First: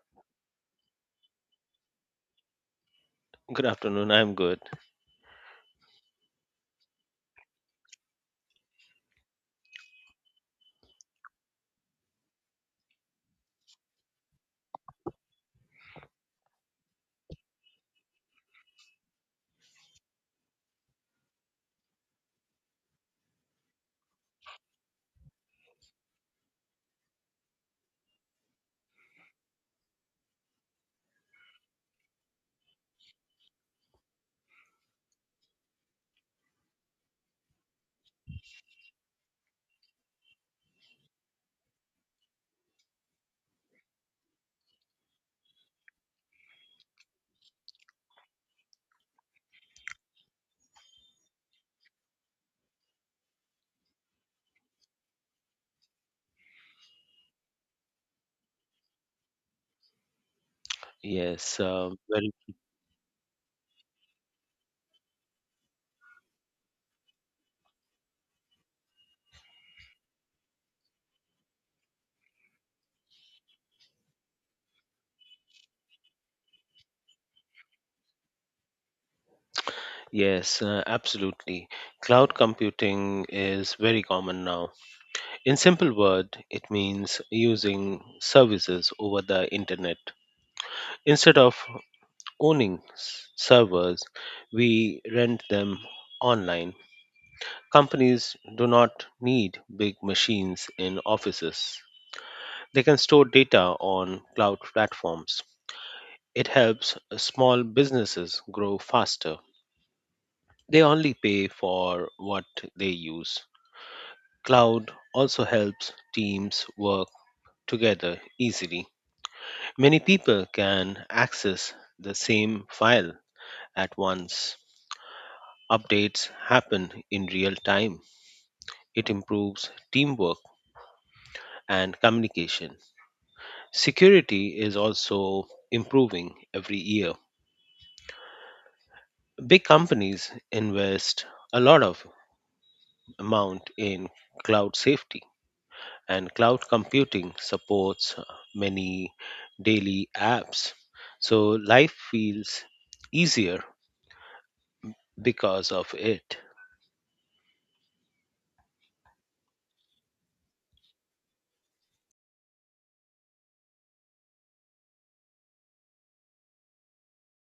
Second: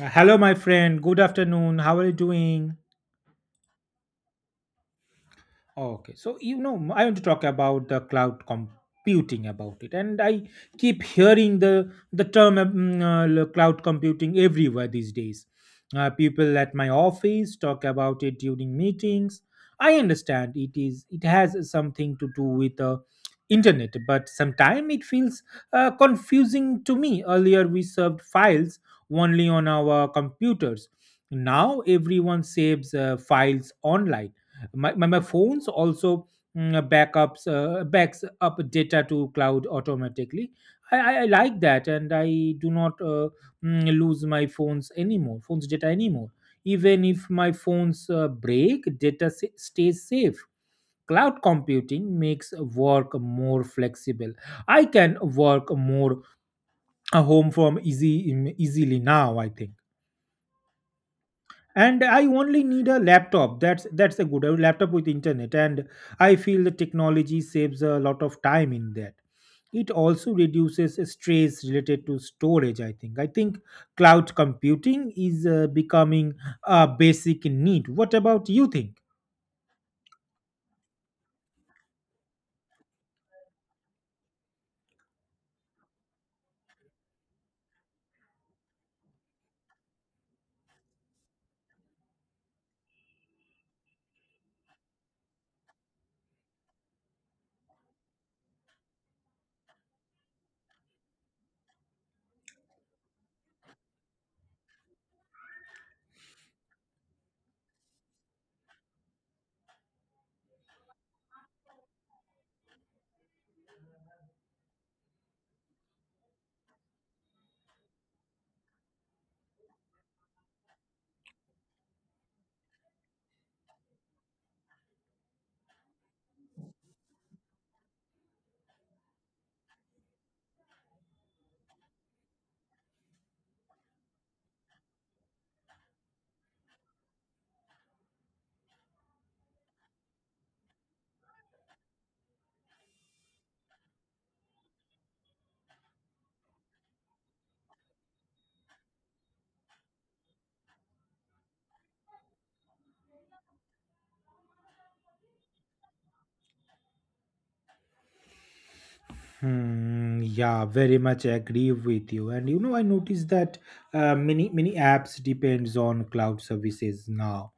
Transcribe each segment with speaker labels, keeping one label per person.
Speaker 1: Hello, my friend. Good afternoon. How are you doing?
Speaker 2: Good afternoon. I'm good.
Speaker 1: Okay, so you know, I want to talk about the cloud computing about it, and I keep hearing the term cloud computing everywhere these days. People at my office talk about it during meetings. I understand it is it has something to do with the internet, but sometimes it feels confusing to me. Earlier, we served files only on our computers. Now everyone saves files online, my phones also backups backs up data to cloud automatically. I like that, and I do not lose my phones anymore phones data anymore. Even if my phones break, data stays safe. Cloud computing makes work more flexible. I can work more home from easily now, I think.
Speaker 2: Yes, uh,
Speaker 1: And I
Speaker 2: very,
Speaker 1: only need a laptop, that's a good a laptop with internet, and I feel the technology saves a lot of time in that. It also reduces stress related to storage, I think cloud computing is becoming a basic need. What about you think?
Speaker 2: yes, Absolutely. Cloud computing is very common now. In simple word, it means using services over the internet. Instead of servers, we rent them online. Companies do not need big machines in offices. They can store data on cloud platforms. It helps small businesses grow faster. They only pay for what they use. Cloud also helps teams work together easily. Many people can access the same file at once. Updates happen in real time. It improves teamwork and communication. Security is also improving every year. Big companies invest a lot of amount in cloud safety, and cloud computing supports many daily apps. So life feels easier because of it.
Speaker 1: Hmm, yeah, very much agree with you. And you know, I noticed that many apps depends on cloud services now.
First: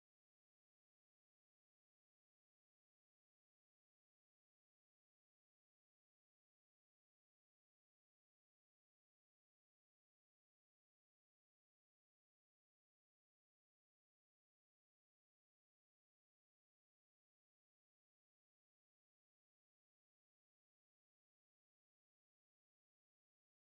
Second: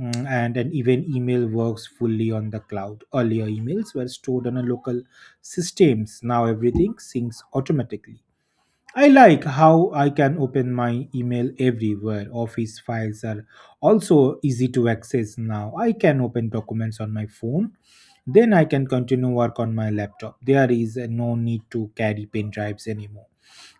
Speaker 1: And an event email works fully on the cloud. Earlier emails were stored on a local systems. Now everything syncs automatically. I like how I can open my email everywhere. Office files are also easy to access now. I can open documents on my phone. Then I can continue work on my laptop. There is no need to carry pen drives anymore.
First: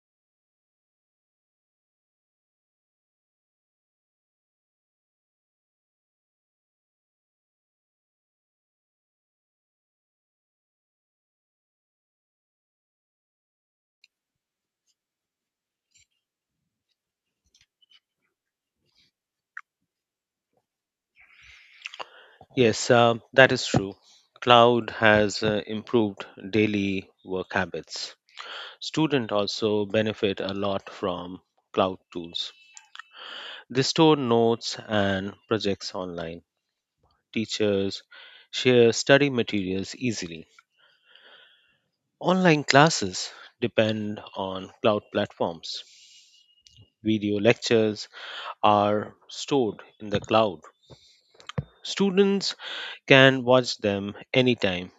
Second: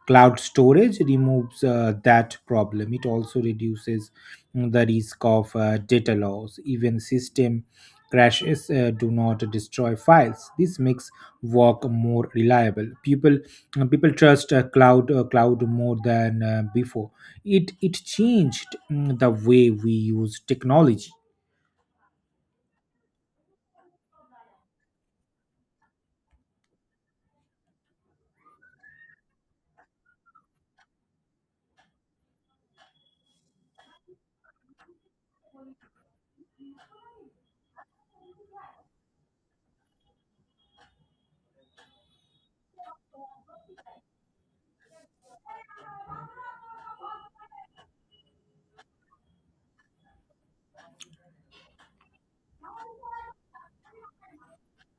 Speaker 1: Cloud storage removes that problem. It also reduces the risk of data loss. Even system crashes do not destroy files. This makes work more reliable. People trust cloud more than before. It changed the way we use technology.
Speaker 2: Yes, that is true. Cloud has improved daily work habits. Students also benefit a lot from cloud tools. They store notes and projects online. Teachers share study materials easily. Online classes depend on cloud platforms. Video lectures are stored in the cloud. Students can watch them anytime.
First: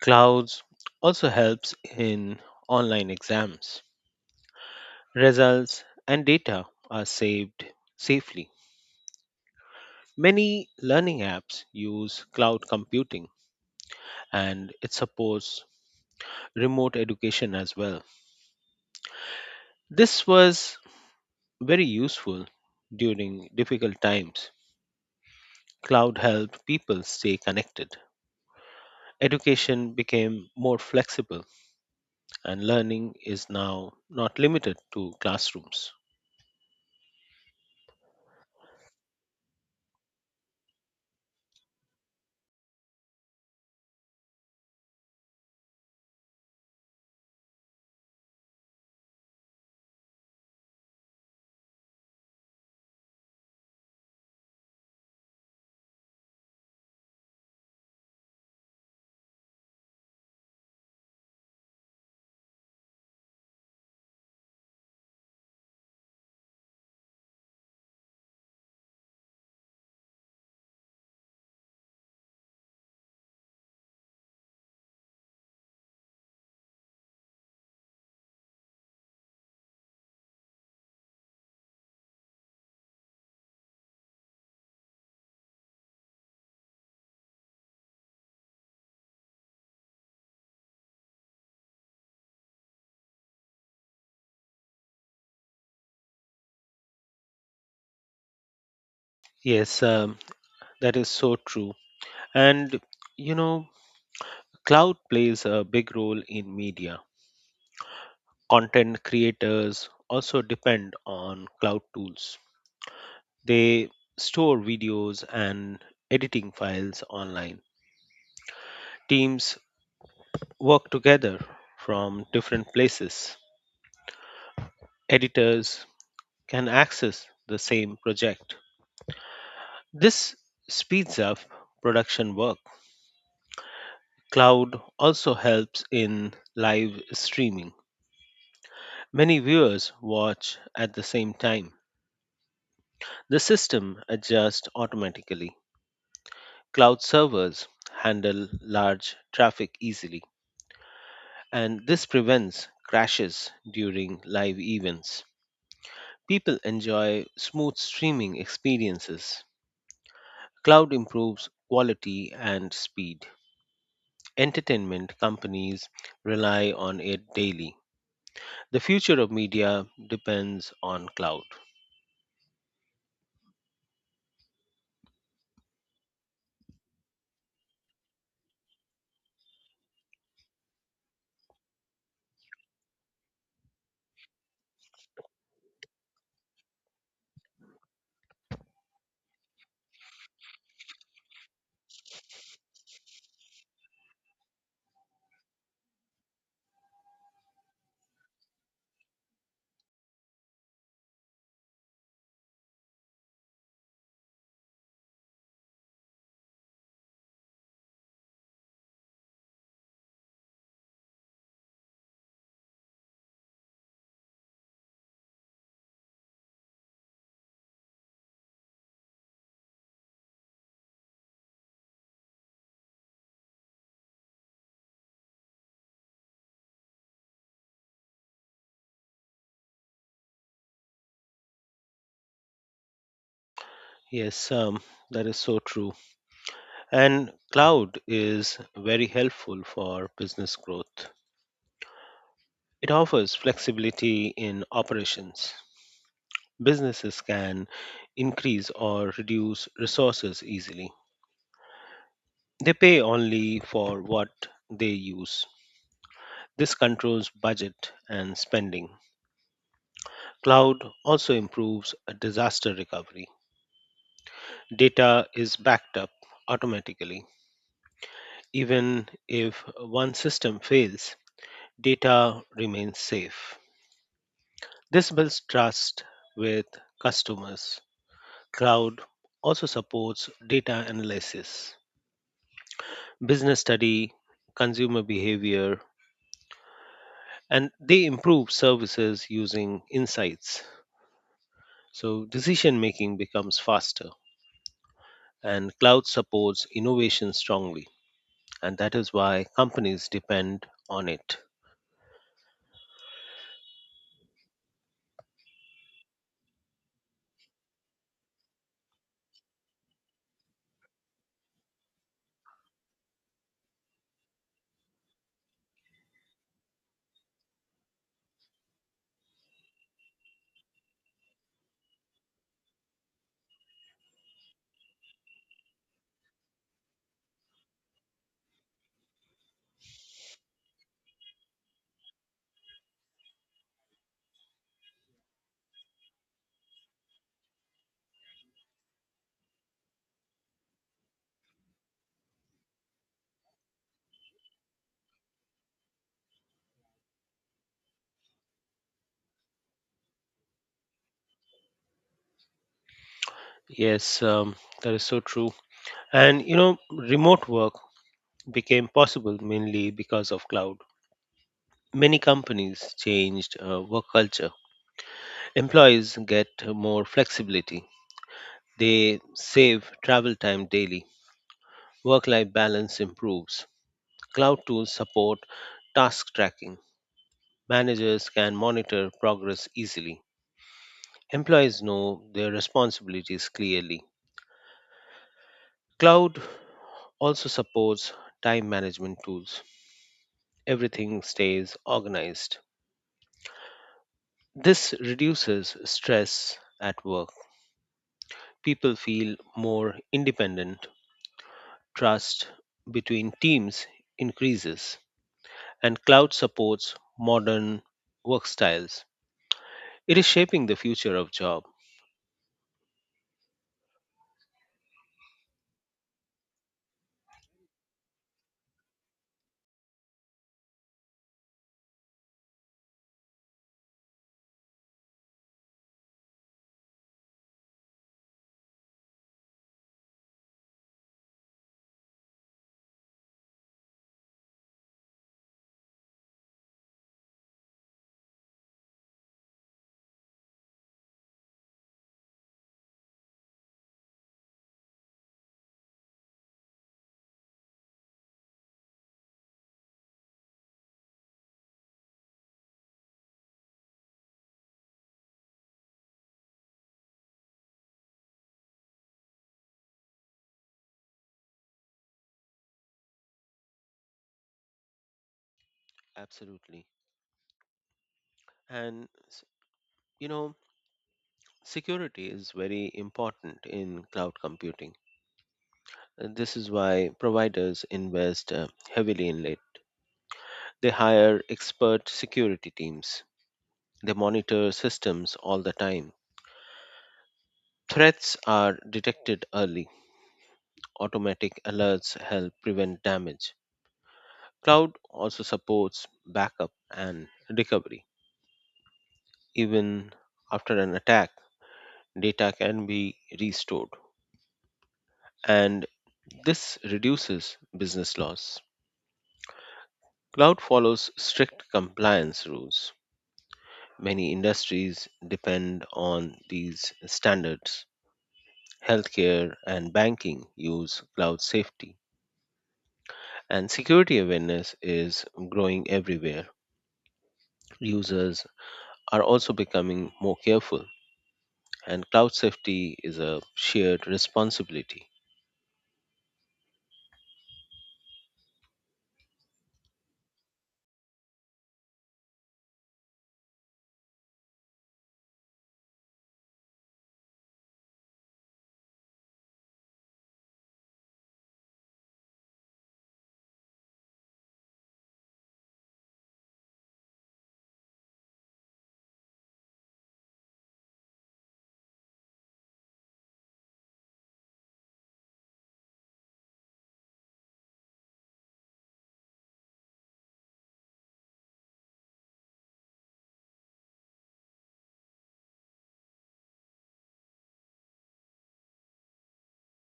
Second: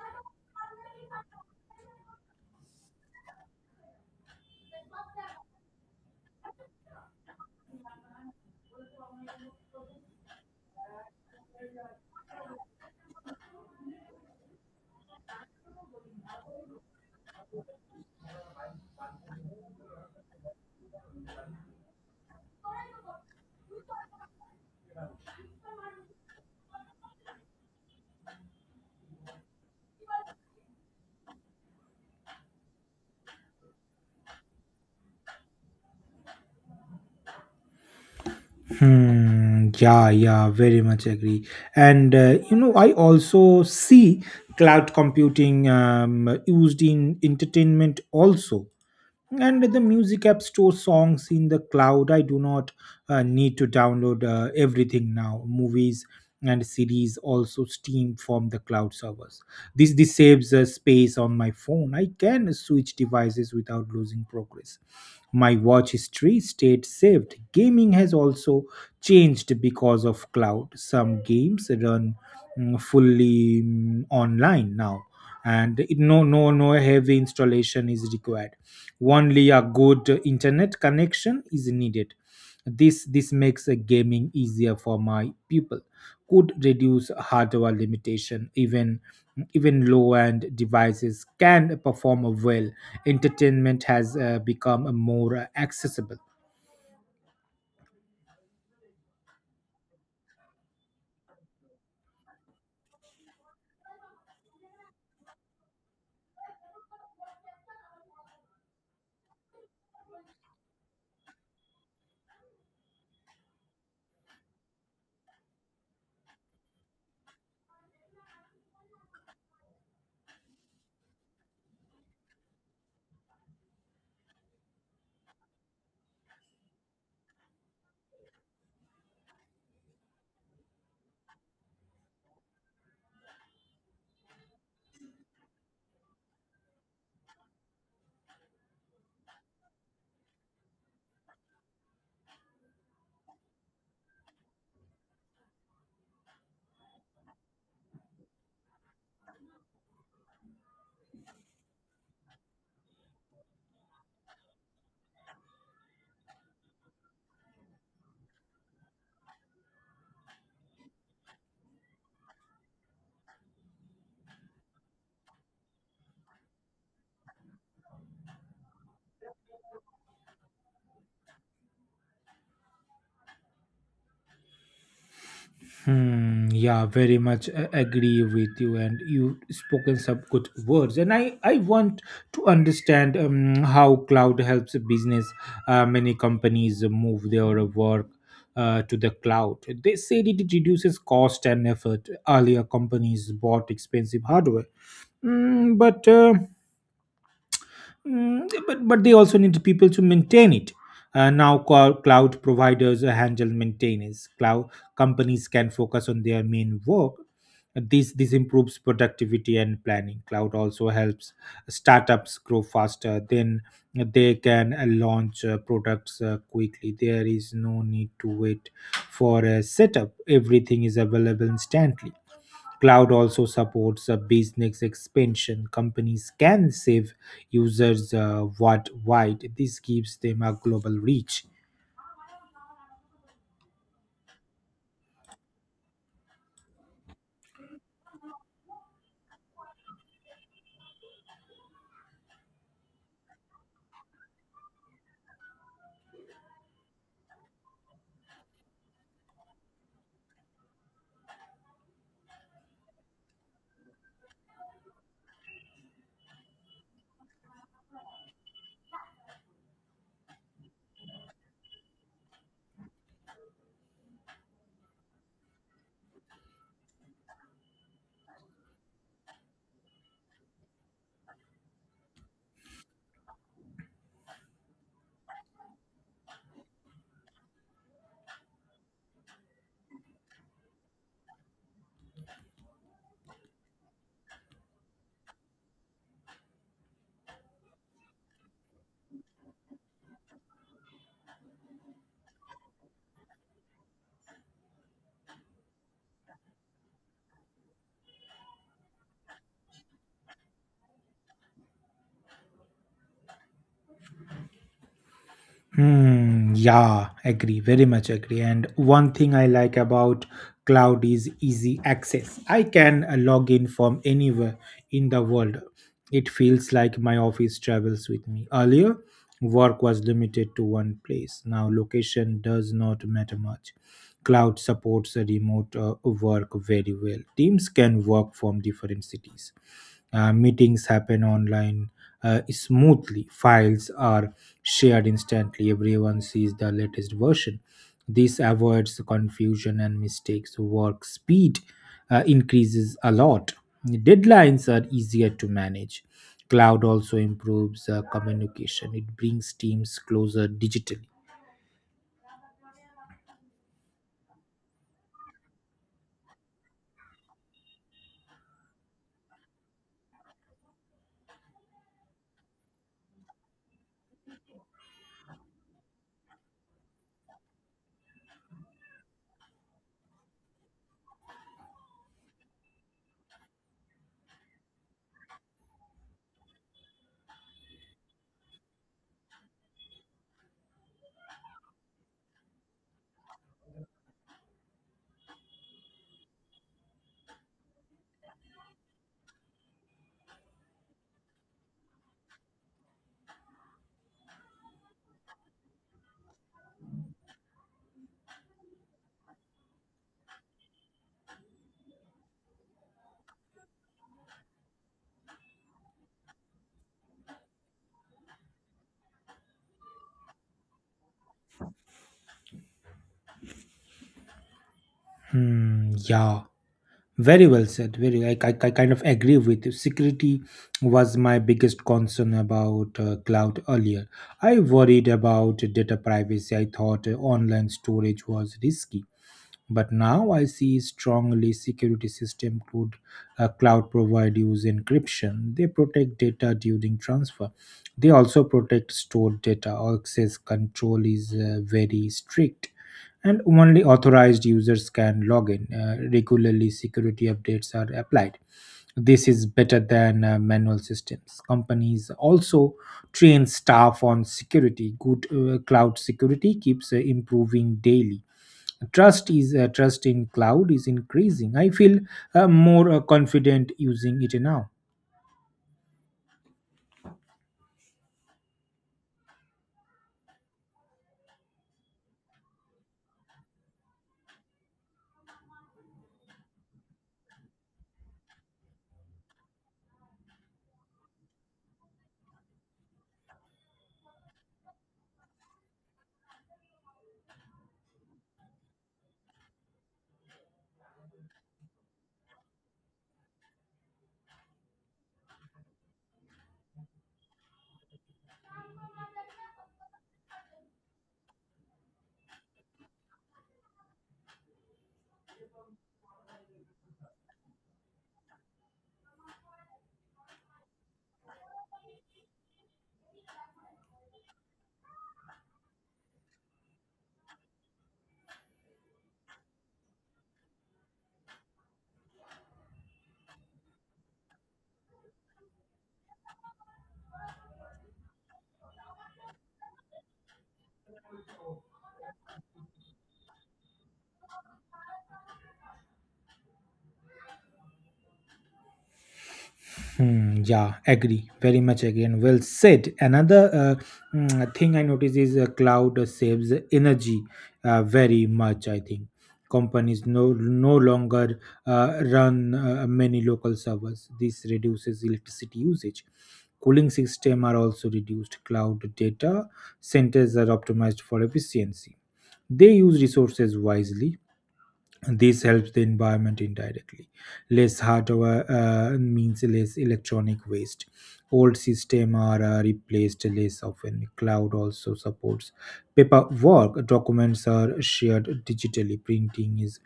Speaker 2: Clouds also helps in online exams. Results and data are saved safely. Many learning apps use cloud computing, and it supports remote education as well. This was very useful during difficult times. Cloud helped people stay connected. Education became more flexible, and learning is now not limited to classrooms.
Speaker 1: Hmm, yeah, yeah, very much agree. And you know, I also see cloud computing used in entertainment also. And the music app store songs in the cloud. I do not need to download everything now. Movies and series also stream from the cloud servers. This saves space on my phone. I can switch devices without losing progress. My watch history stayed saved. Gaming has also changed because of cloud. Some games run fully online now, and it, no heavy installation is required. Only a good internet connection is needed. This makes gaming easier for my people. Could reduce hardware limitation. Even low-end devices can perform well. Entertainment has become more accessible.
Speaker 2: Yes, that is so true. And you know, cloud plays a big role in media. Content creators also depend on cloud tools. They store videos and editing files online. Teams work together from different places. Editors can access the same project. This speeds up production work. Cloud also helps in live streaming. Many viewers watch at the same time. The system adjusts automatically. Cloud servers handle large traffic easily, and this prevents crashes during live events. People enjoy smooth streaming experiences. Cloud improves quality and speed. Entertainment companies rely on it daily. The future of media depends on cloud.
Speaker 1: Hmm, yeah, very much agree with you, and you've spoken some good words. And I want to understand how cloud helps business. Many companies move their work to the cloud. They said it reduces cost and effort. Earlier, companies bought expensive hardware. Mm, but uh, yeah, but they also need people to maintain it. Now cloud providers handle maintenance. Cloud companies can focus on their main work. This improves productivity and planning. Cloud also helps startups grow faster. Then they can launch products quickly. There is no need to wait for a setup. Everything is available instantly. Cloud also supports a business expansion. Companies can save users worldwide. This gives them a global reach.
Speaker 2: Yes, that is so true. And cloud is very helpful for business growth. It offers flexibility in operations. Businesses can increase or reduce resources easily. They pay only for what they use. This controls budget and spending. Cloud also improves disaster recovery. Data is backed up automatically. Even if one system fails, data remains safe. This builds trust with customers. Cloud also supports data analysis, business study, consumer behavior, and they improve services using insights. So decision making becomes faster, and cloud supports innovation strongly. And that is why companies depend on it.
Speaker 1: Hmm, yeah, agree, very much agree. And one thing I like about cloud is easy access. I can log in from anywhere in the world. It feels like my office travels with me. Earlier, work was limited to one place. Now, location does not matter much. Cloud supports remote work very well. Teams can work from different cities. Meetings happen online smoothly. Files are shared instantly, everyone sees the latest version. This avoids confusion and mistakes. Work speed increases a lot. Deadlines are easier to manage. Cloud also improves communication, it brings teams closer digitally.
Speaker 2: Yes, that is so true. And you know, remote work became possible mainly because of cloud. Many companies changed work culture. Employees get more flexibility. They save travel time daily. Work life balance improves. Cloud tools support task tracking. Managers can monitor progress easily. Employees know their responsibilities clearly. Cloud also supports time management tools. Everything stays organized. This reduces stress at work. People feel more independent, trust between teams increases, and cloud supports modern work styles. It is shaping the future of job.
Speaker 1: Hmm, yeah. Very well said. Very, I kind of agree with you. Security was my biggest concern about cloud earlier. I worried about data privacy. I thought online storage was risky, but now I see strongly security system could cloud provide use encryption. They protect data during transfer. They also protect stored data. Access control is very strict, and only authorized users can log in. Regularly, security updates are applied. This is better than manual systems. Companies also train staff on security. Good cloud security keeps improving daily. Trust in cloud is increasing. I feel more confident using it now.
Speaker 2: Absolutely. And s- you know, security is very important in cloud computing. This is why providers invest heavily in it. They hire expert security teams. They monitor systems all the time. Threats are detected early. Automatic alerts help prevent damage. Cloud also supports backup and recovery. Even after an attack, data can be restored, and this reduces business loss. Cloud follows strict compliance rules. Many industries depend on these standards. Healthcare and banking use cloud safety, and security awareness is growing everywhere. Users are also becoming more careful, and cloud safety is a shared responsibility.
Speaker 1: Hmm, yeah, agree. Very much agree. And well said. Another thing I notice is cloud saves energy very much, I think. Companies no longer run many local servers. This reduces electricity usage. Cooling system are also reduced. Cloud data centers are optimized for efficiency. They use resources wisely. This helps the environment indirectly. Less hardware means less electronic waste. Old systems are replaced less often. Cloud also supports paperwork. Documents are shared digitally. Printing is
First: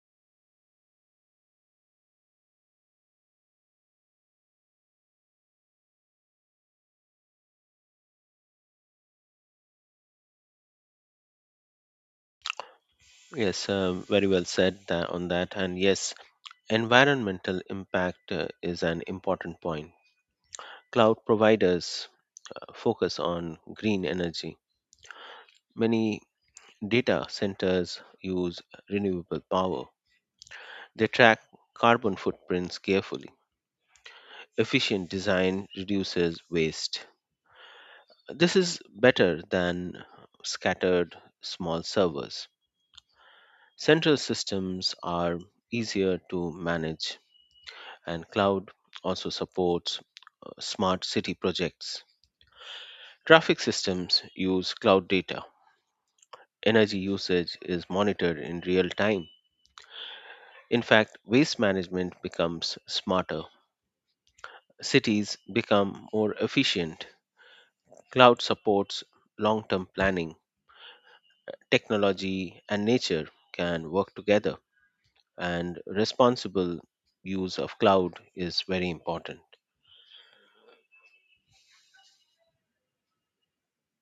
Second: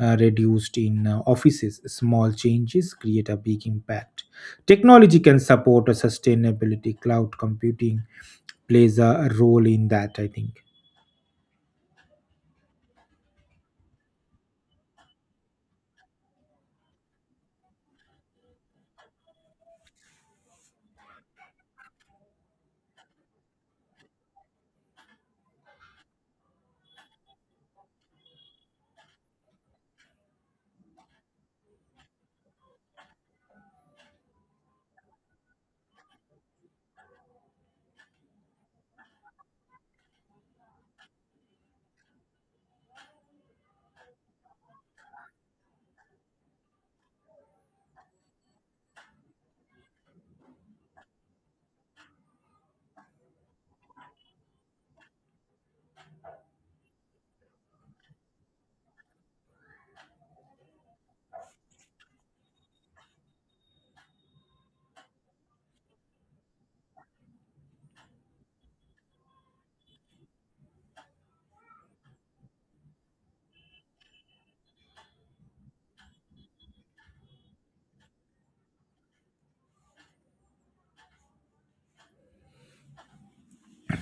Speaker 1: reduced in offices. Small changes create a big impact. Technology can support a sustainability. Cloud computing plays a role in that, I think.
Speaker 2: Yes, very well said that on that. And yes, environmental impact is an important point. Cloud providers focus on green energy. Many data centers use renewable power. They track carbon footprints carefully. Efficient design reduces waste. This is better than scattered small servers. Central systems are easier to manage, and cloud also supports smart city projects. Traffic systems use cloud data. Energy usage is monitored in real time. In fact, waste management becomes smarter. Cities become more efficient. Cloud supports long term planning. Technology and nature can work together, and responsible use of cloud is very important.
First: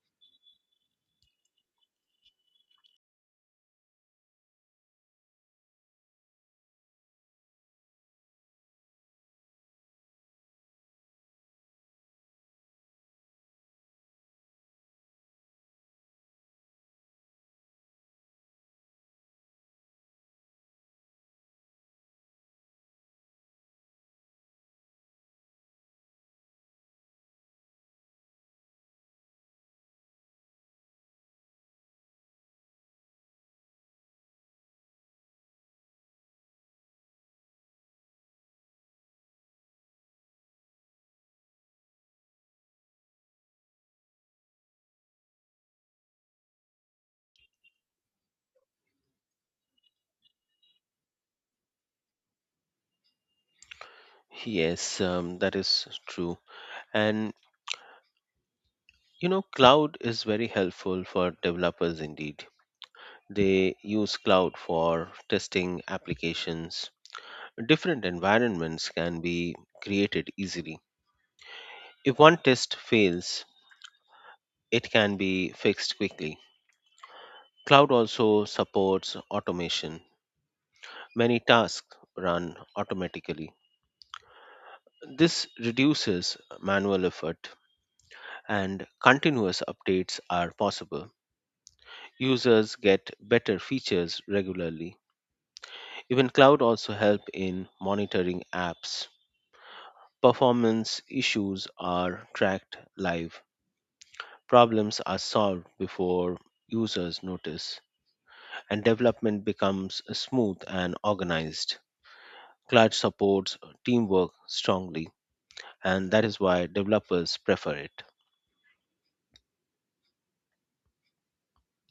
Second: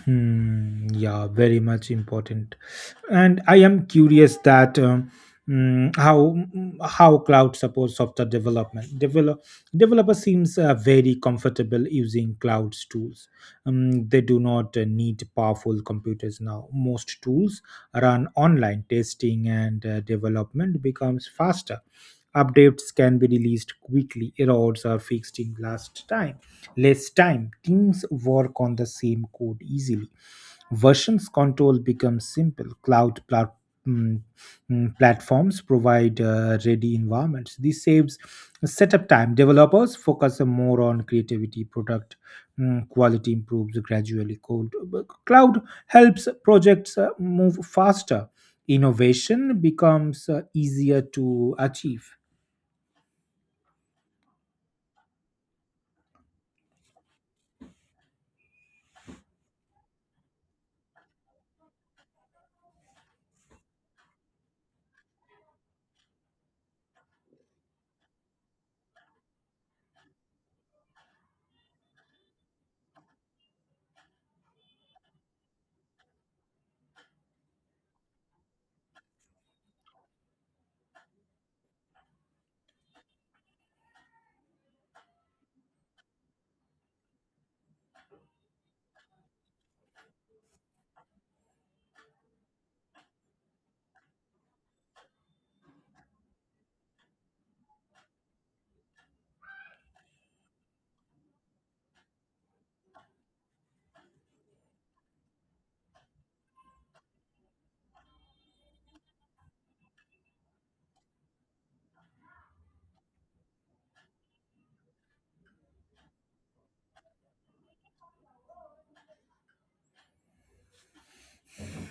Speaker 1: Hmm, yeah, very much important. And I am curious that how how cloud supports software development. Developer seems very comfortable using cloud's tools. They do not need powerful computers now. Most tools run online. Testing and development becomes faster. Updates can be released quickly. Errors are fixed in last time less time. Teams work on the same code easily. Versions control becomes simple. Cloud mm, platforms provide ready environments. This saves setup time. Developers focus more on creativity, product quality improves gradually. Code. Cloud helps projects move faster. Innovation becomes easier to achieve.
Speaker 2: Yes, that is true. And you know, cloud is very helpful for developers indeed. They use cloud for testing applications. Different environments can be created easily. If one test fails, it can be fixed quickly. Cloud also supports automation. Many tasks run automatically. This reduces manual effort, and continuous updates are possible. Users get better features regularly. Even cloud also help in monitoring apps. Performance issues are tracked live. Problems are solved before users notice, and development becomes smooth and organized. Cloud supports teamwork strongly, and that is why developers prefer it.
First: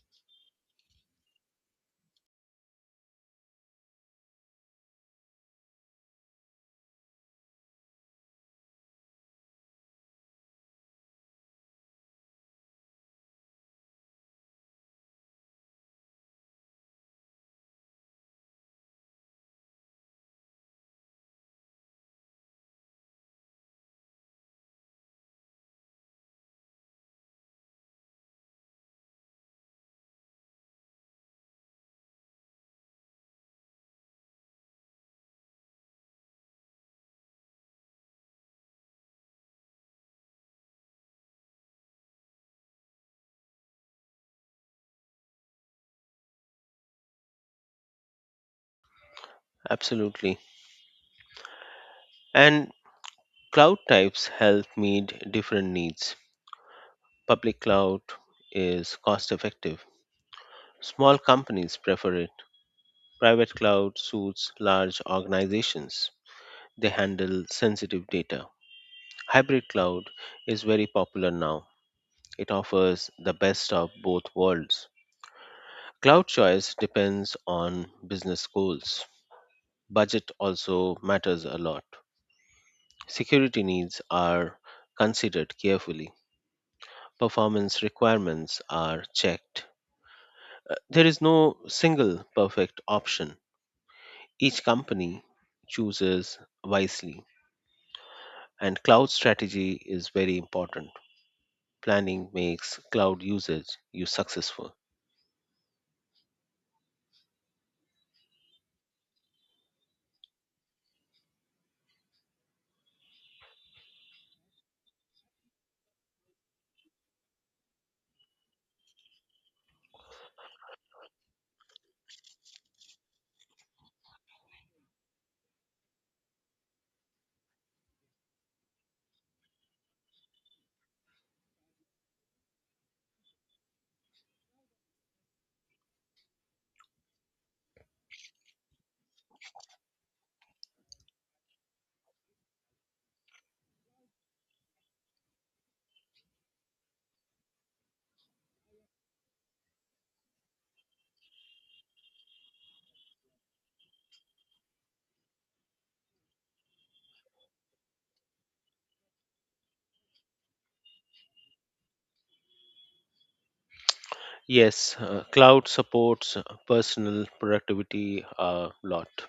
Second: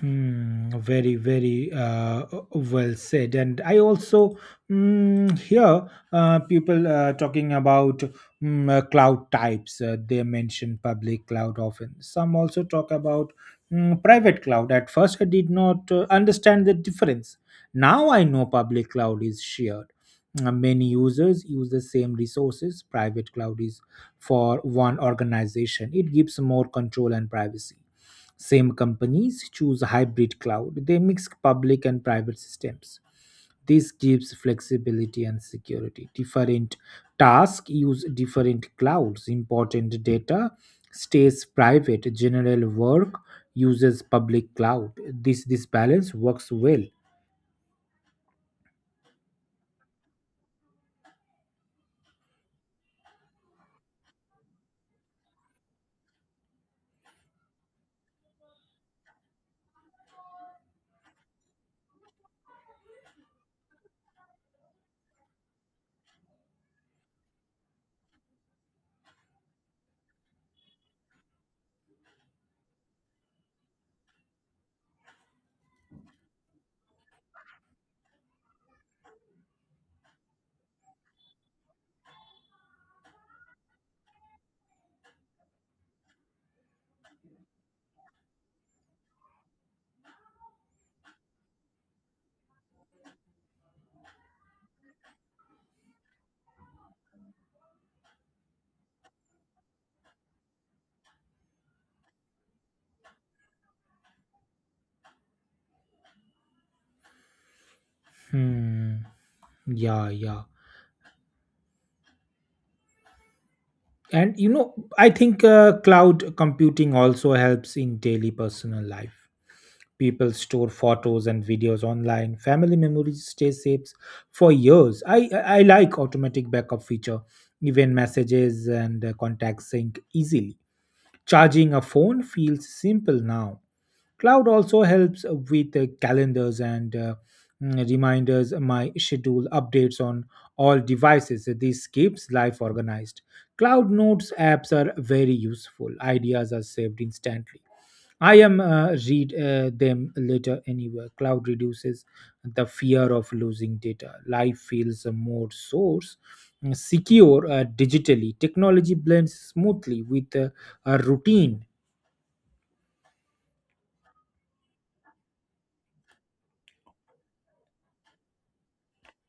Speaker 1: Hmm, very, very well said. And I also hear people talking about cloud types. They mention public cloud often. Some also talk about private cloud. At first, I did not understand the difference. Now I know public cloud is shared. Many users use the same resources. Private cloud is for one organization. It gives more control and privacy. Same companies choose hybrid cloud. They mix public and private systems. This gives flexibility and security. Different tasks use different clouds. Important data stays private. General work uses public cloud. This balance works well.
Speaker 2: Absolutely. And cloud types help meet different needs. Public cloud is cost effective. Small companies prefer it. Private cloud suits large organizations. They handle sensitive data. Hybrid cloud is very popular now. It offers the best of both worlds. Cloud choice depends on business goals. Budget also matters a lot. Security needs are considered carefully. Performance requirements are checked. There is no single perfect option. Each company chooses wisely, and cloud strategy is very important. Planning makes cloud usage you successful.
Speaker 1: Hmm. Yeah, yeah. And you know, I think cloud computing also helps in daily personal life. People store photos and videos online. Family memories stay saved for years. I like automatic backup feature. Even messages and contacts sync easily. Charging a phone feels simple now. Cloud also helps with the calendars and reminders. My schedule updates on all devices. This keeps life organized. Cloud Notes apps are very useful. Ideas are saved instantly. I am read them later anywhere. Cloud reduces the fear of losing data. Life feels more source secure digitally. Technology blends smoothly with a routine.
Speaker 2: Yes, cloud supports personal productivity a lot.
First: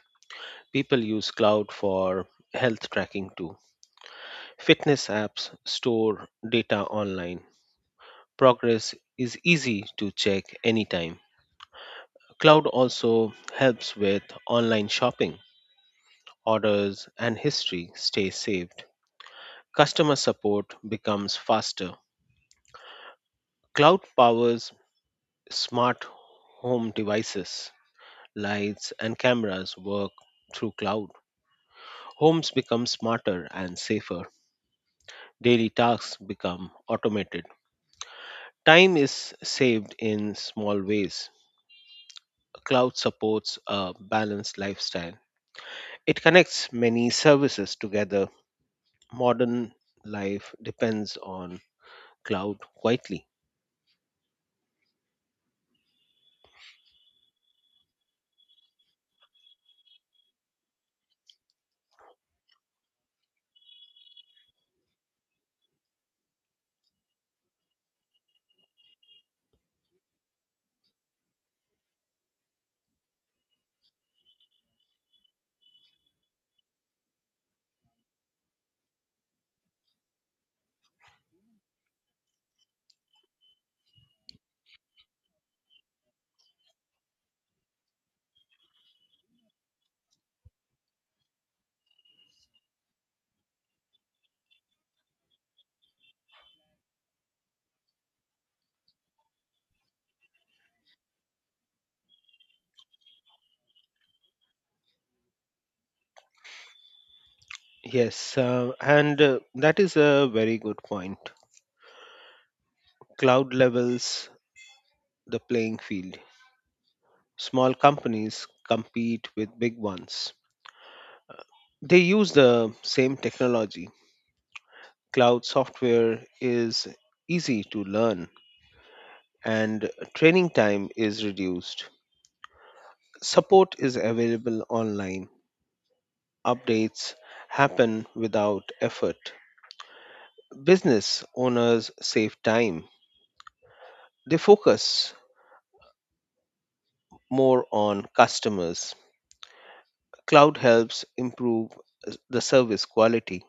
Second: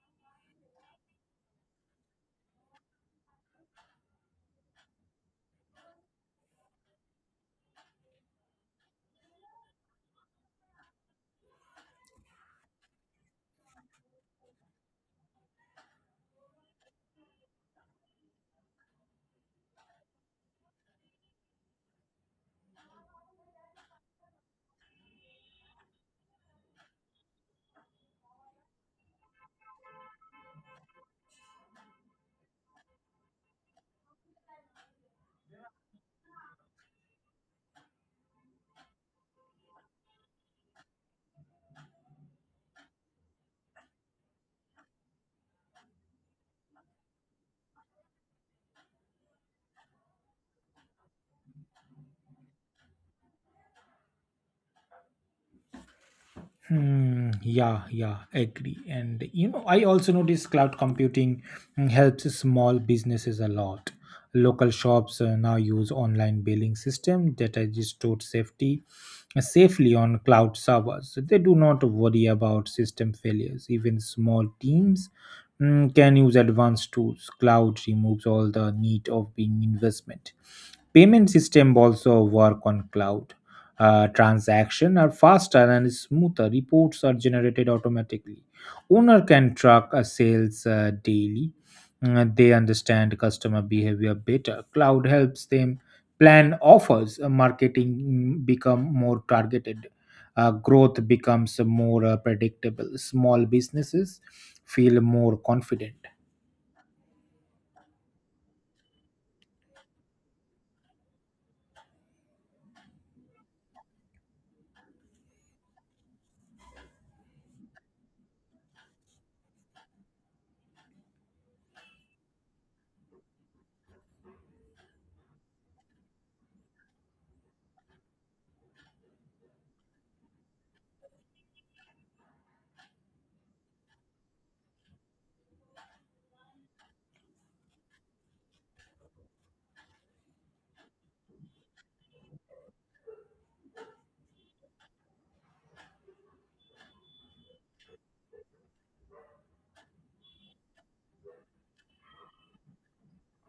Speaker 2: People use cloud for health tracking too. Fitness apps store data online. Progress is easy to check anytime. Cloud also helps with online shopping. Orders and history stay saved. Customer support becomes faster. Cloud powers smart home devices. Lights and cameras work through cloud. Homes become smarter and safer. Daily tasks become automated. Time is saved in small ways. Cloud supports a balanced lifestyle. It connects many services together. Modern life depends on cloud quietly.
Speaker 1: Hmm, yeah, yeah, agree. And you know, I also notice cloud computing helps small businesses a lot. Local shops now use online billing system that is stored safety safely on cloud servers. They do not worry about system failures. Even small teams can use advanced tools. Cloud removes all the need of being investment. Payment system also work on cloud. Transaction are faster and smoother. Reports are generated automatically. Owner can track sales daily. They understand customer behavior better. Cloud helps them plan offers. Marketing become more targeted. Growth becomes more predictable. Small businesses feel more confident.
Speaker 2: Yes, and That is a very good point. Cloud levels the playing field. Small companies compete with big ones. They use the same technology. Cloud software is easy to learn, and training time is reduced. Support is available online. Updates happen without effort. Business owners save time. They focus more on customers. Cloud helps improve the service quality,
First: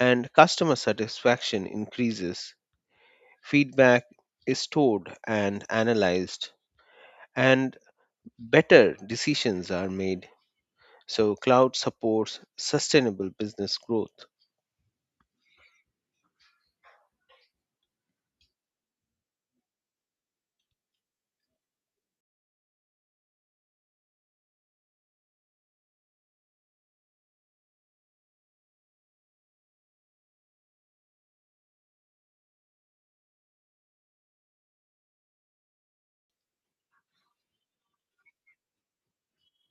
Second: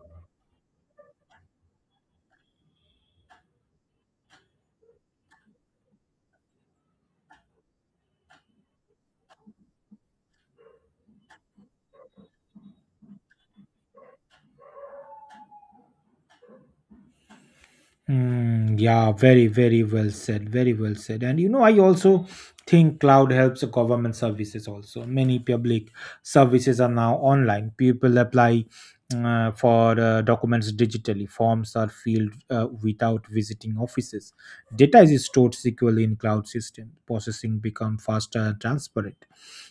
Speaker 2: and customer satisfaction increases. Feedback is stored and analyzed, and better decisions are made. So, cloud supports sustainable business growth.
Speaker 1: Mm, yeah, very well said. Very well said. And you know, I also think cloud helps government services also. Many public services are now online. People apply for documents digitally. Forms are filled without visiting offices. Data is stored securely in cloud systems. Processing become faster and transparent.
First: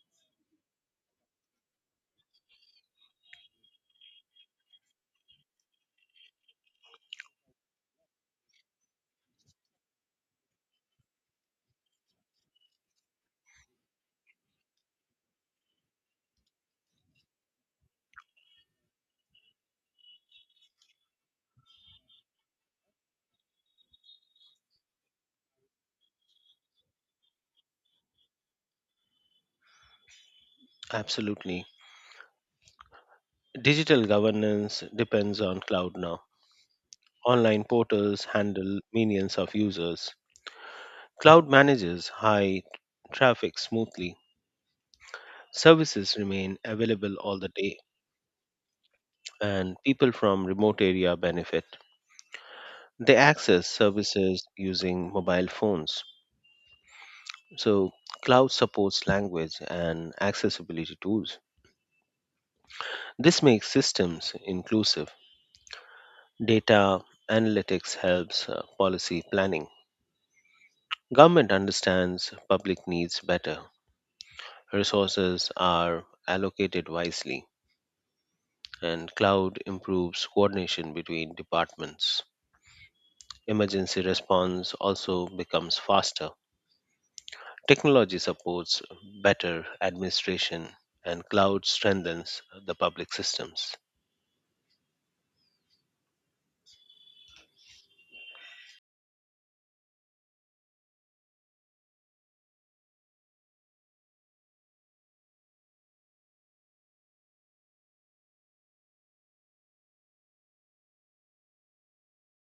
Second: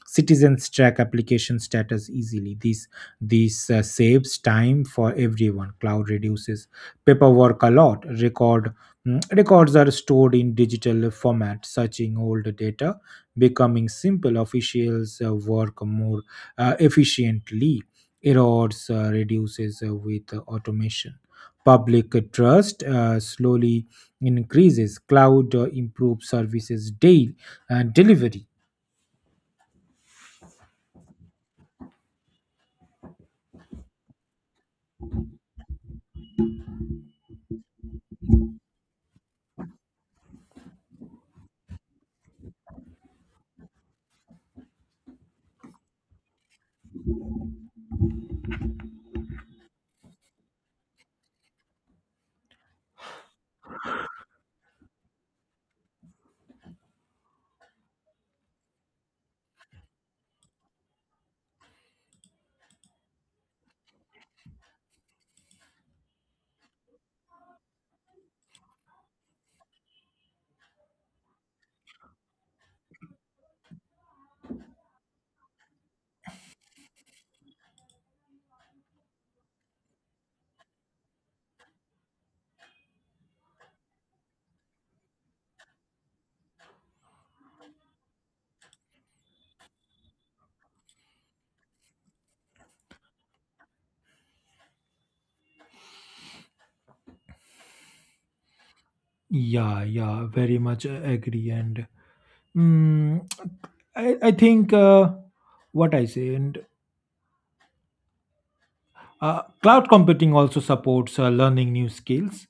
Speaker 1: Citizens track application status easily. This saves time for everyone. Cloud reduces paperwork a lot. Records are stored in digital format. Searching old data becoming simple. Officials work more efficiently. Errors reduces with automation. Public trust slowly increases. Cloud improves services daily and delivery.
Speaker 2: Absolutely. Digital governance depends on cloud now. Online portals handle millions of users. Cloud manages high traffic smoothly. Services remain available all the day, and people from remote area benefit. They access services using mobile phones. So, cloud supports language and accessibility tools. This makes systems inclusive. Data analytics helps policy planning. Government understands public needs better. Resources are allocated wisely, and cloud improves coordination between departments. Emergency response also becomes faster. Technology supports better administration, and cloud strengthens the public systems.
Speaker 1: Yeah, yeah, very much agree. And mm, I think what I say, and cloud computing also supports learning new skills.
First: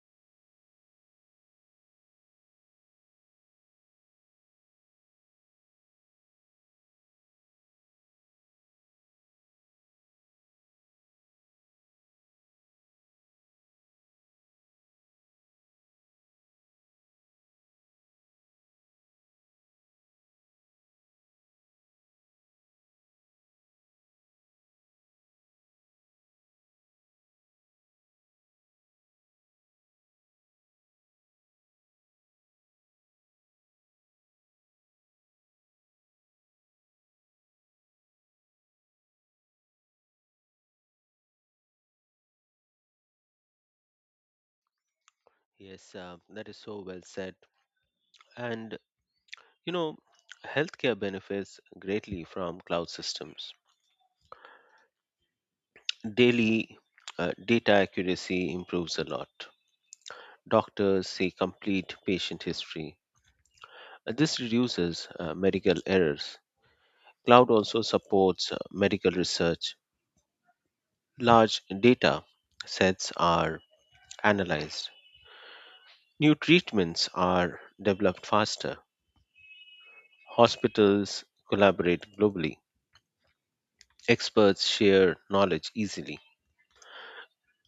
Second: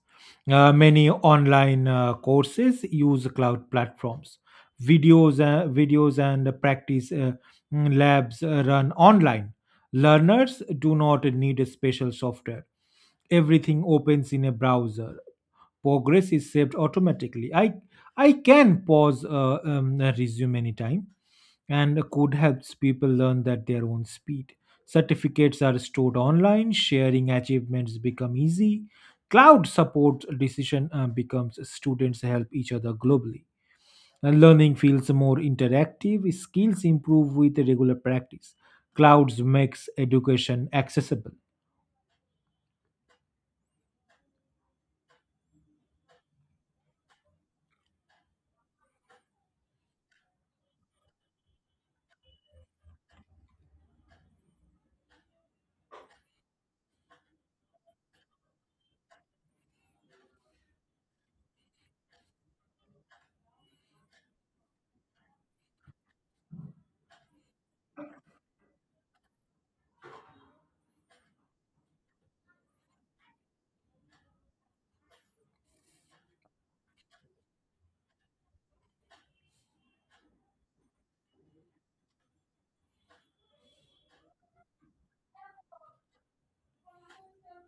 Speaker 1: Many online courses use cloud platforms. Videos and practice labs run online. Learners do not need a special software. Everything opens in a browser. Progress is saved automatically. I can pause a resume anytime and code helps people learn at their own speed. Certificates are stored online, sharing achievements become easy. Cloud support decision becomes students help each other globally. And learning feels more interactive, skills improve with regular practice. Clouds makes education accessible.
Speaker 2: Yes, that is so well said. And you know, healthcare benefits greatly from cloud systems. Daily data accuracy improves a lot. Doctors see complete patient history. This reduces medical errors. Cloud also supports medical research. Large data sets are analyzed. New treatments are developed faster, hospitals collaborate globally, experts share knowledge easily,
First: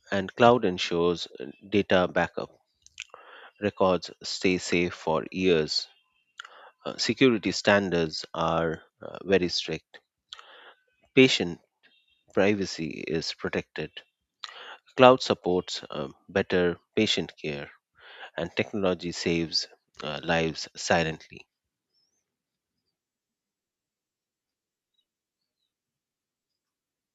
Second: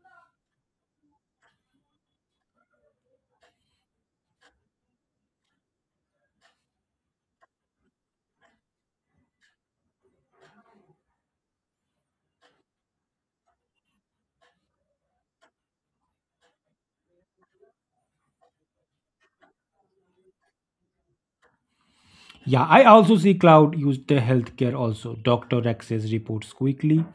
Speaker 2: and cloud ensures data backup. Records stay safe for years. Security standards are very strict. Patient privacy is protected. Cloud supports better patient care, and technology saves lives silently.
Speaker 1: Yeah, I also see cloud used in healthcare also. Doctor access reports quickly.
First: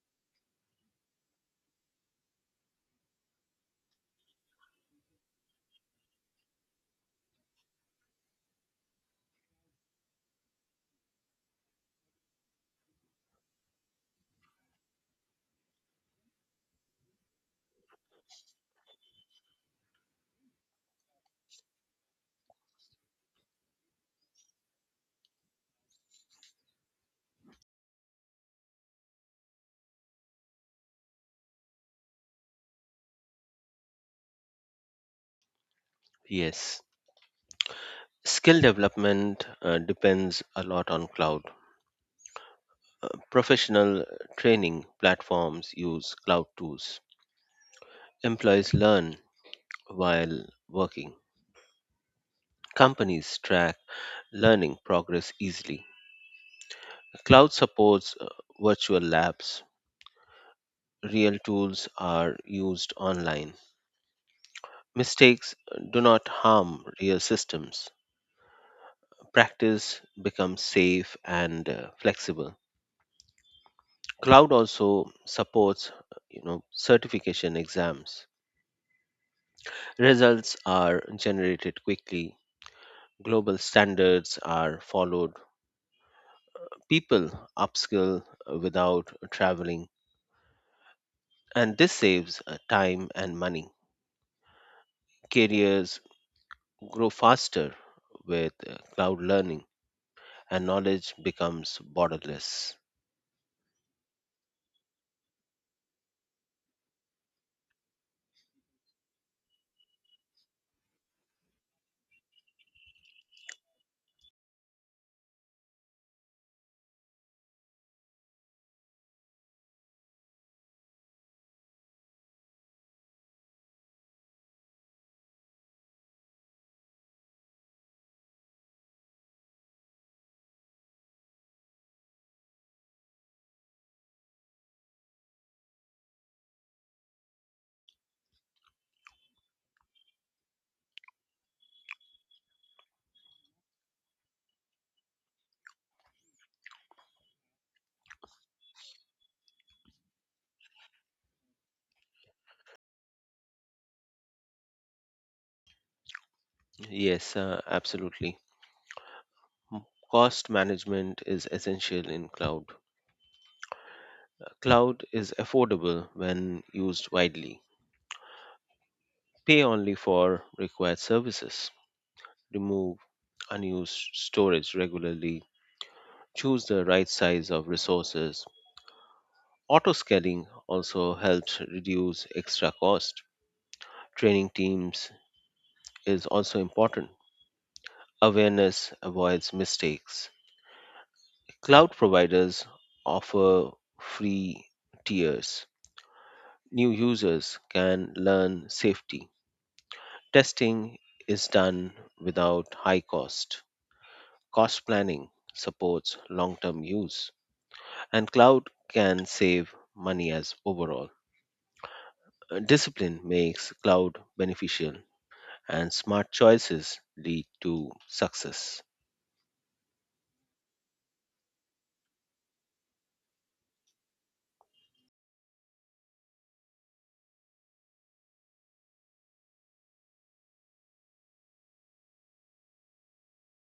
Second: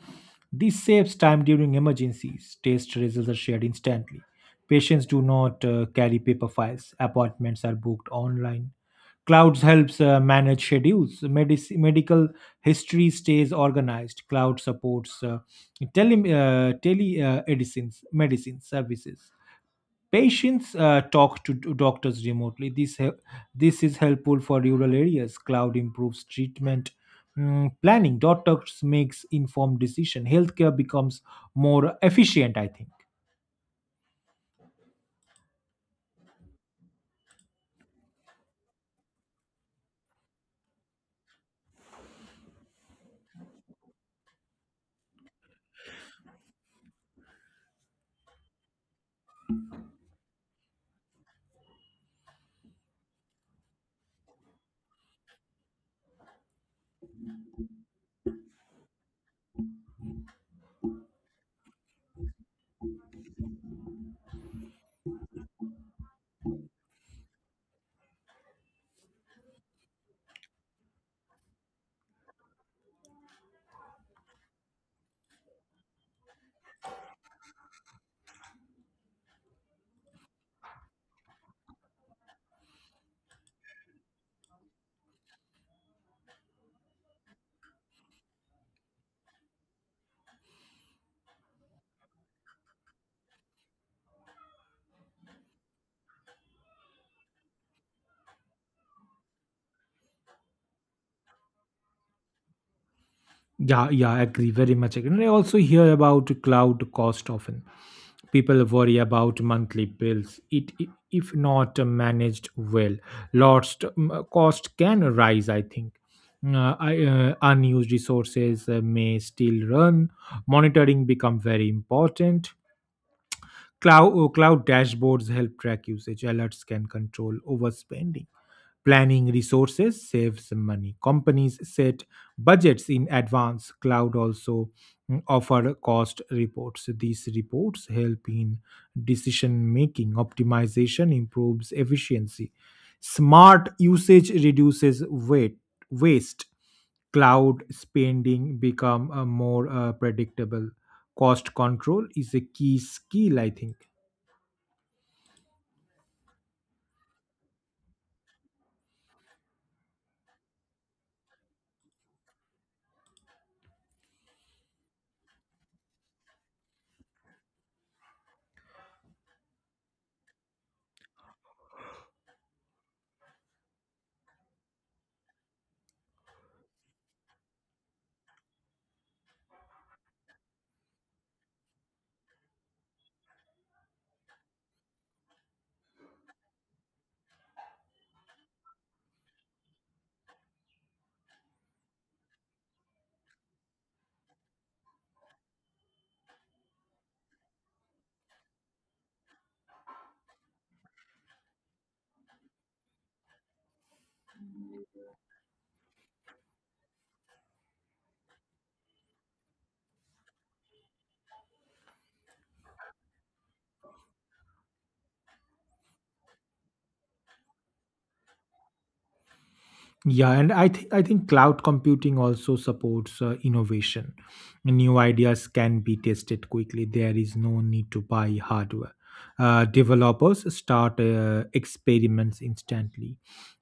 Speaker 1: This saves time during emergencies. Test results are shared instantly. Patients do not carry paper files. Appointments are booked online. Clouds helps manage schedules. Medical history stays organized. Cloud supports medicine services. Patients talk to doctors remotely. This is helpful for rural areas. Cloud improves treatment planning. Doctors makes informed decision. Healthcare becomes more efficient, I think.
Speaker 2: Yes. Skill development depends a lot on cloud. Professional training platforms use cloud tools. Employees learn while working. Companies track learning progress easily. Cloud supports virtual labs. Real tools are used online. Mistakes do not harm real systems. Practice becomes safe and flexible. Cloud also supports certification exams. Results are generated quickly, global standards are followed, people upskill without traveling, and this saves time and money. Careers grow faster with cloud learning, and knowledge becomes borderless.
Speaker 1: Yeah, yeah, agree very much. Agree. And I also hear about cloud cost often. People worry about monthly bills. If not managed well, lost cost can rise, I think. Unused resources may still run. Monitoring become very important. Cloud dashboards help track usage. Alerts can control overspending. Planning resources saves money. Companies set budgets in advance. Cloud also offer cost reports. These reports help in decision making. Optimization improves efficiency. Smart usage reduces waste. Cloud spending become more predictable. Cost control is a key skill, I think.
Speaker 2: Yes, absolutely. Cost management is essential in cloud. Cloud is affordable when used widely. Pay only for required services. Remove unused storage regularly, choose the right size of resources. Auto scaling also helps reduce extra cost. Training teams is also important. Awareness avoids mistakes. Cloud providers offer free tiers. New users can learn safety. Testing is done without high cost. Cost planning supports long term use, and cloud can save money as overall. Discipline makes cloud beneficial, and smart choices lead to success.
Speaker 1: Yeah, and I think cloud computing also supports innovation. New ideas can be tested quickly. There is no need to buy hardware. Developers start experiments instantly.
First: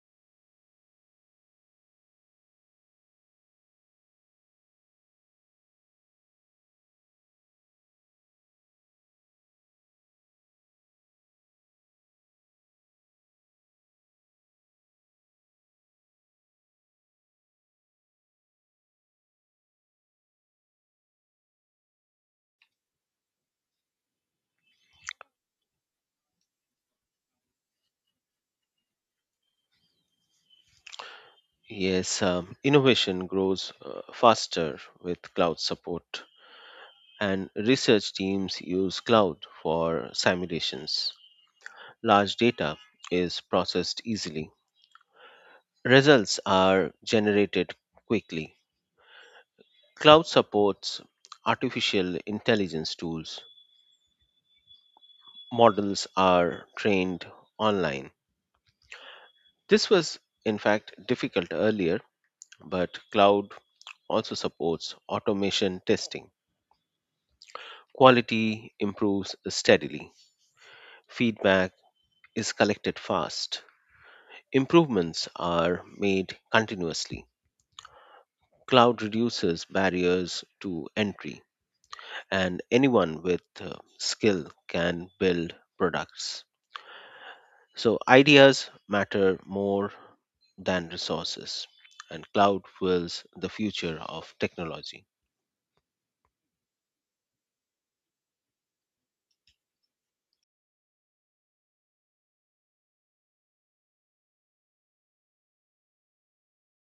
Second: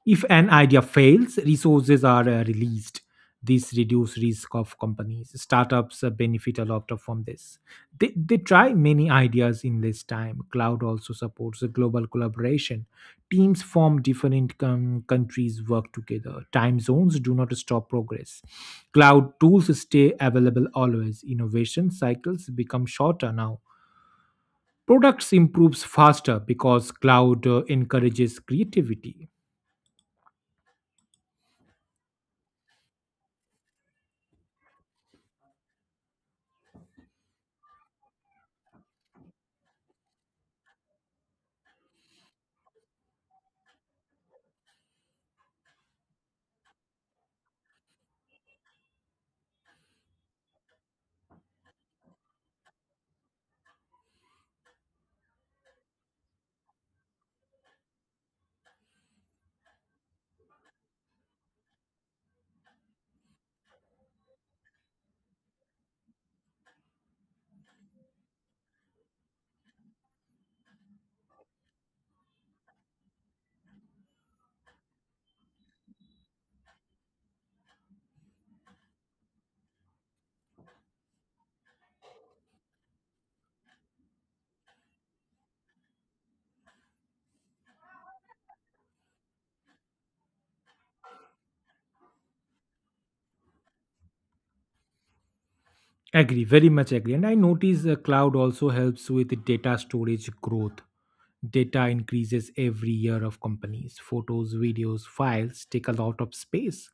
Speaker 1: If an idea fails, resources are released. This reduce risk of companies. Startups benefit a lot from this. They try many ideas in less time. Cloud also supports global collaboration. Teams from different countries work together. Time zones do not stop progress. Cloud tools stay available always. Innovation cycles become shorter now. Products improves faster because cloud encourages creativity.
Speaker 2: Yes, innovation grows faster with cloud support, and research teams use cloud for simulations. Large data is processed easily, results are generated quickly. Cloud supports artificial intelligence tools. Models are trained online. This was, in fact, difficult earlier, but cloud also supports automation testing. Quality improves steadily, feedback is collected fast, improvements are made continuously. Cloud reduces barriers to entry, and anyone with skill can build products. So, ideas matter more than resources, and cloud fuels the future of technology.
Speaker 1: Agree very much. Agree. And I notice cloud also helps with data storage growth. Data increases every year of companies. Photos, videos, files take a lot of space.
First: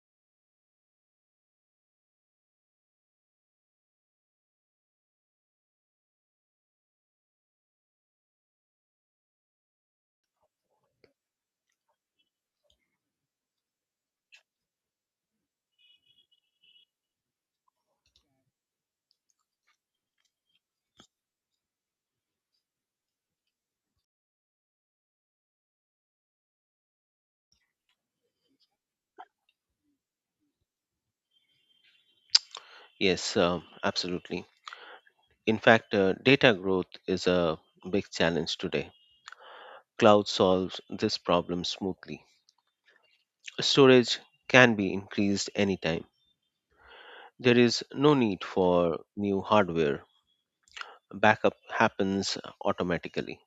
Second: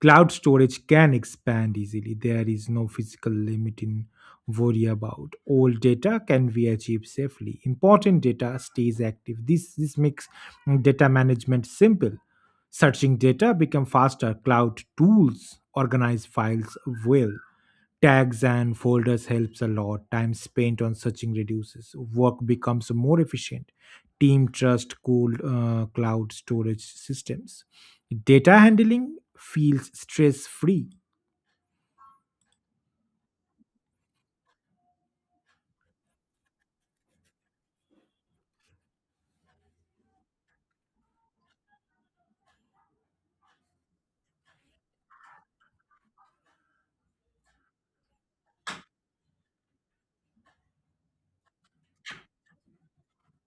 Speaker 1: Cloud storage can expand easily. There is no physical limit in worry about. Old data can be achieved safely. Important data stays active. This makes data management simple. Searching data become faster. Cloud tools organize files well. Tags and folders helps a lot. Time spent on searching reduces. Work becomes more efficient. Team trust cloud storage systems. Data handling feels stress free.
Speaker 2: Yes, absolutely. In fact, data growth is a big challenge today. Cloud solves this problem smoothly. Storage can be increased anytime. There is no need for new hardware. Backup happens automatically.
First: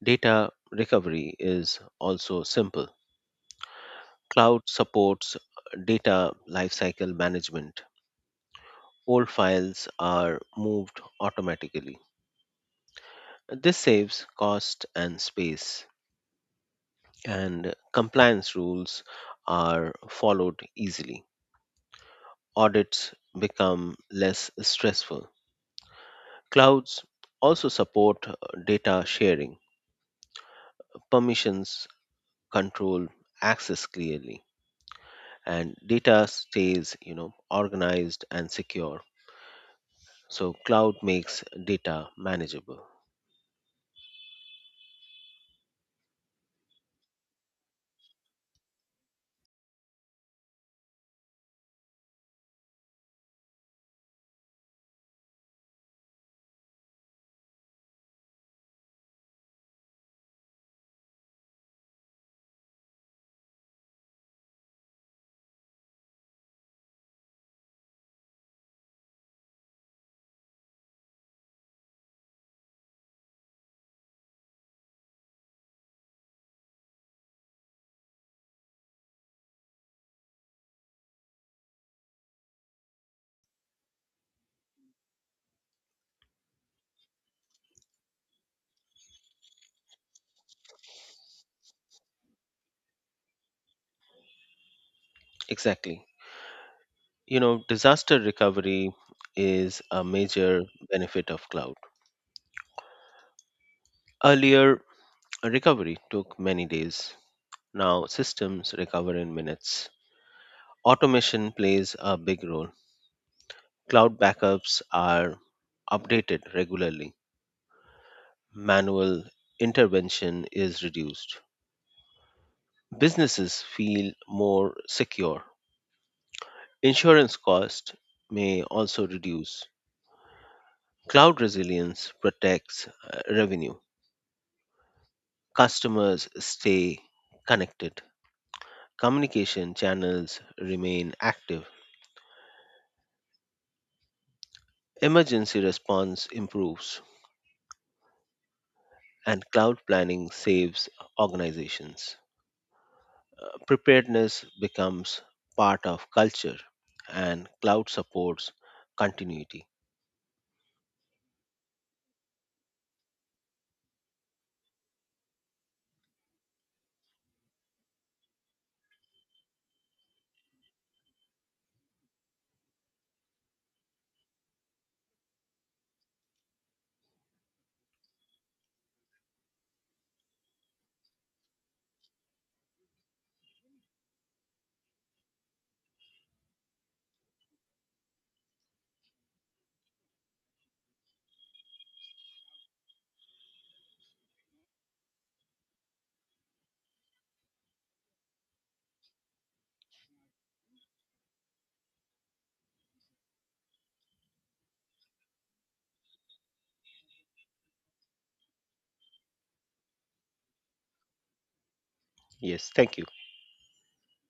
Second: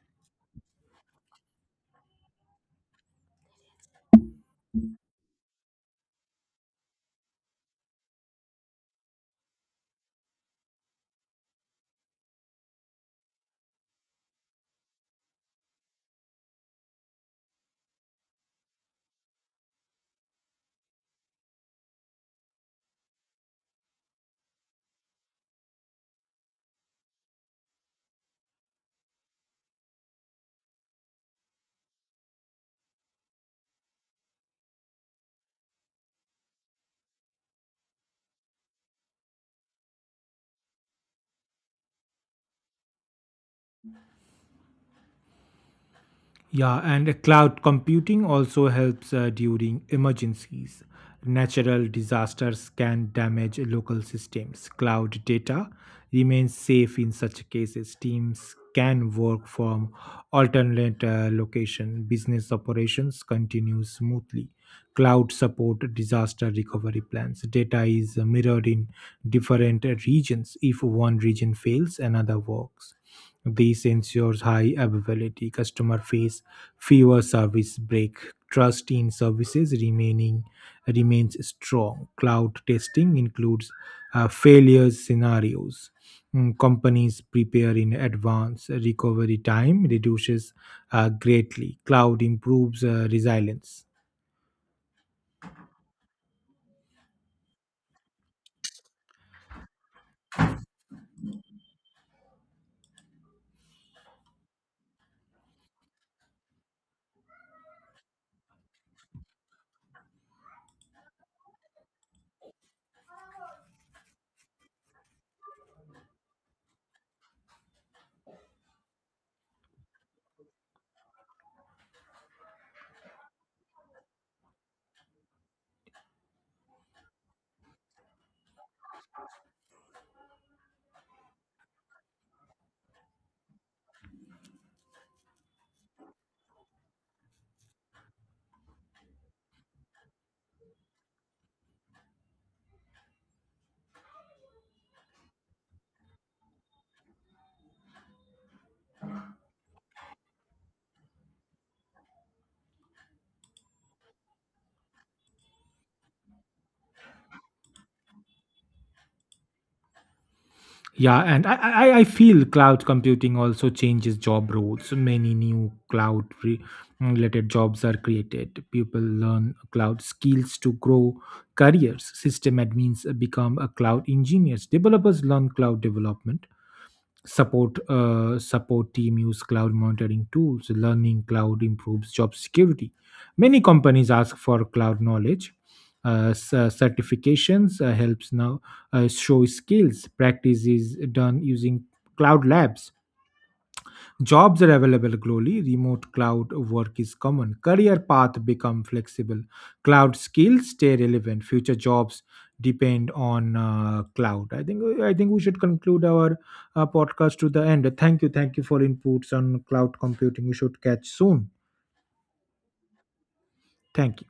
Speaker 2: Data recovery is also simple. Cloud supports data lifecycle management. Old files are moved automatically. This saves cost and space, and compliance rules are followed easily. Audits become less stressful. Clouds also support data sharing, permissions control access clearly, and data stays, you know, organized and secure. So cloud makes data manageable.
Speaker 1: Yeah, and cloud computing also helps during emergencies. Natural disasters can damage local systems. Cloud data remains safe in such cases. Teams can work from alternate location. Business operations continue smoothly. Cloud support disaster recovery plans. Data is mirrored in different regions. If one region fails, another works. This ensures high availability. Customer face fewer service break. Trust in services remaining Remains strong. Cloud testing includes failures scenarios. Companies prepare in advance. Recovery time reduces greatly. Cloud improves resilience.
Speaker 2: Exactly. You know, disaster recovery is a major benefit of cloud. Earlier, recovery took many days. Now systems recover in minutes. Automation plays a big role. Cloud backups are updated regularly. Manual intervention is reduced. Businesses feel more secure. Insurance costs may also reduce. Cloud resilience protects revenue. Customers stay connected. Communication channels remain active. Emergency response improves, and cloud planning saves organizations. Preparedness becomes part of culture, and cloud supports continuity.
Speaker 1: Yeah, and I feel cloud computing also changes job roles. Many new related jobs are created. People learn cloud skills to grow careers. System admins become a cloud engineers. Developers learn cloud development. Support team use cloud monitoring tools. Learning cloud improves job security. Many companies ask for cloud knowledge. Certifications helps now show skills. Practice is done using cloud labs. Jobs are available globally, remote cloud work is common, career path become flexible, cloud skills stay relevant, future jobs depend on cloud. I think we should conclude our podcast to the end. Thank you for inputs on cloud computing. We should catch soon.
Speaker 2: Yes, thank you.
Speaker 1: Thank you.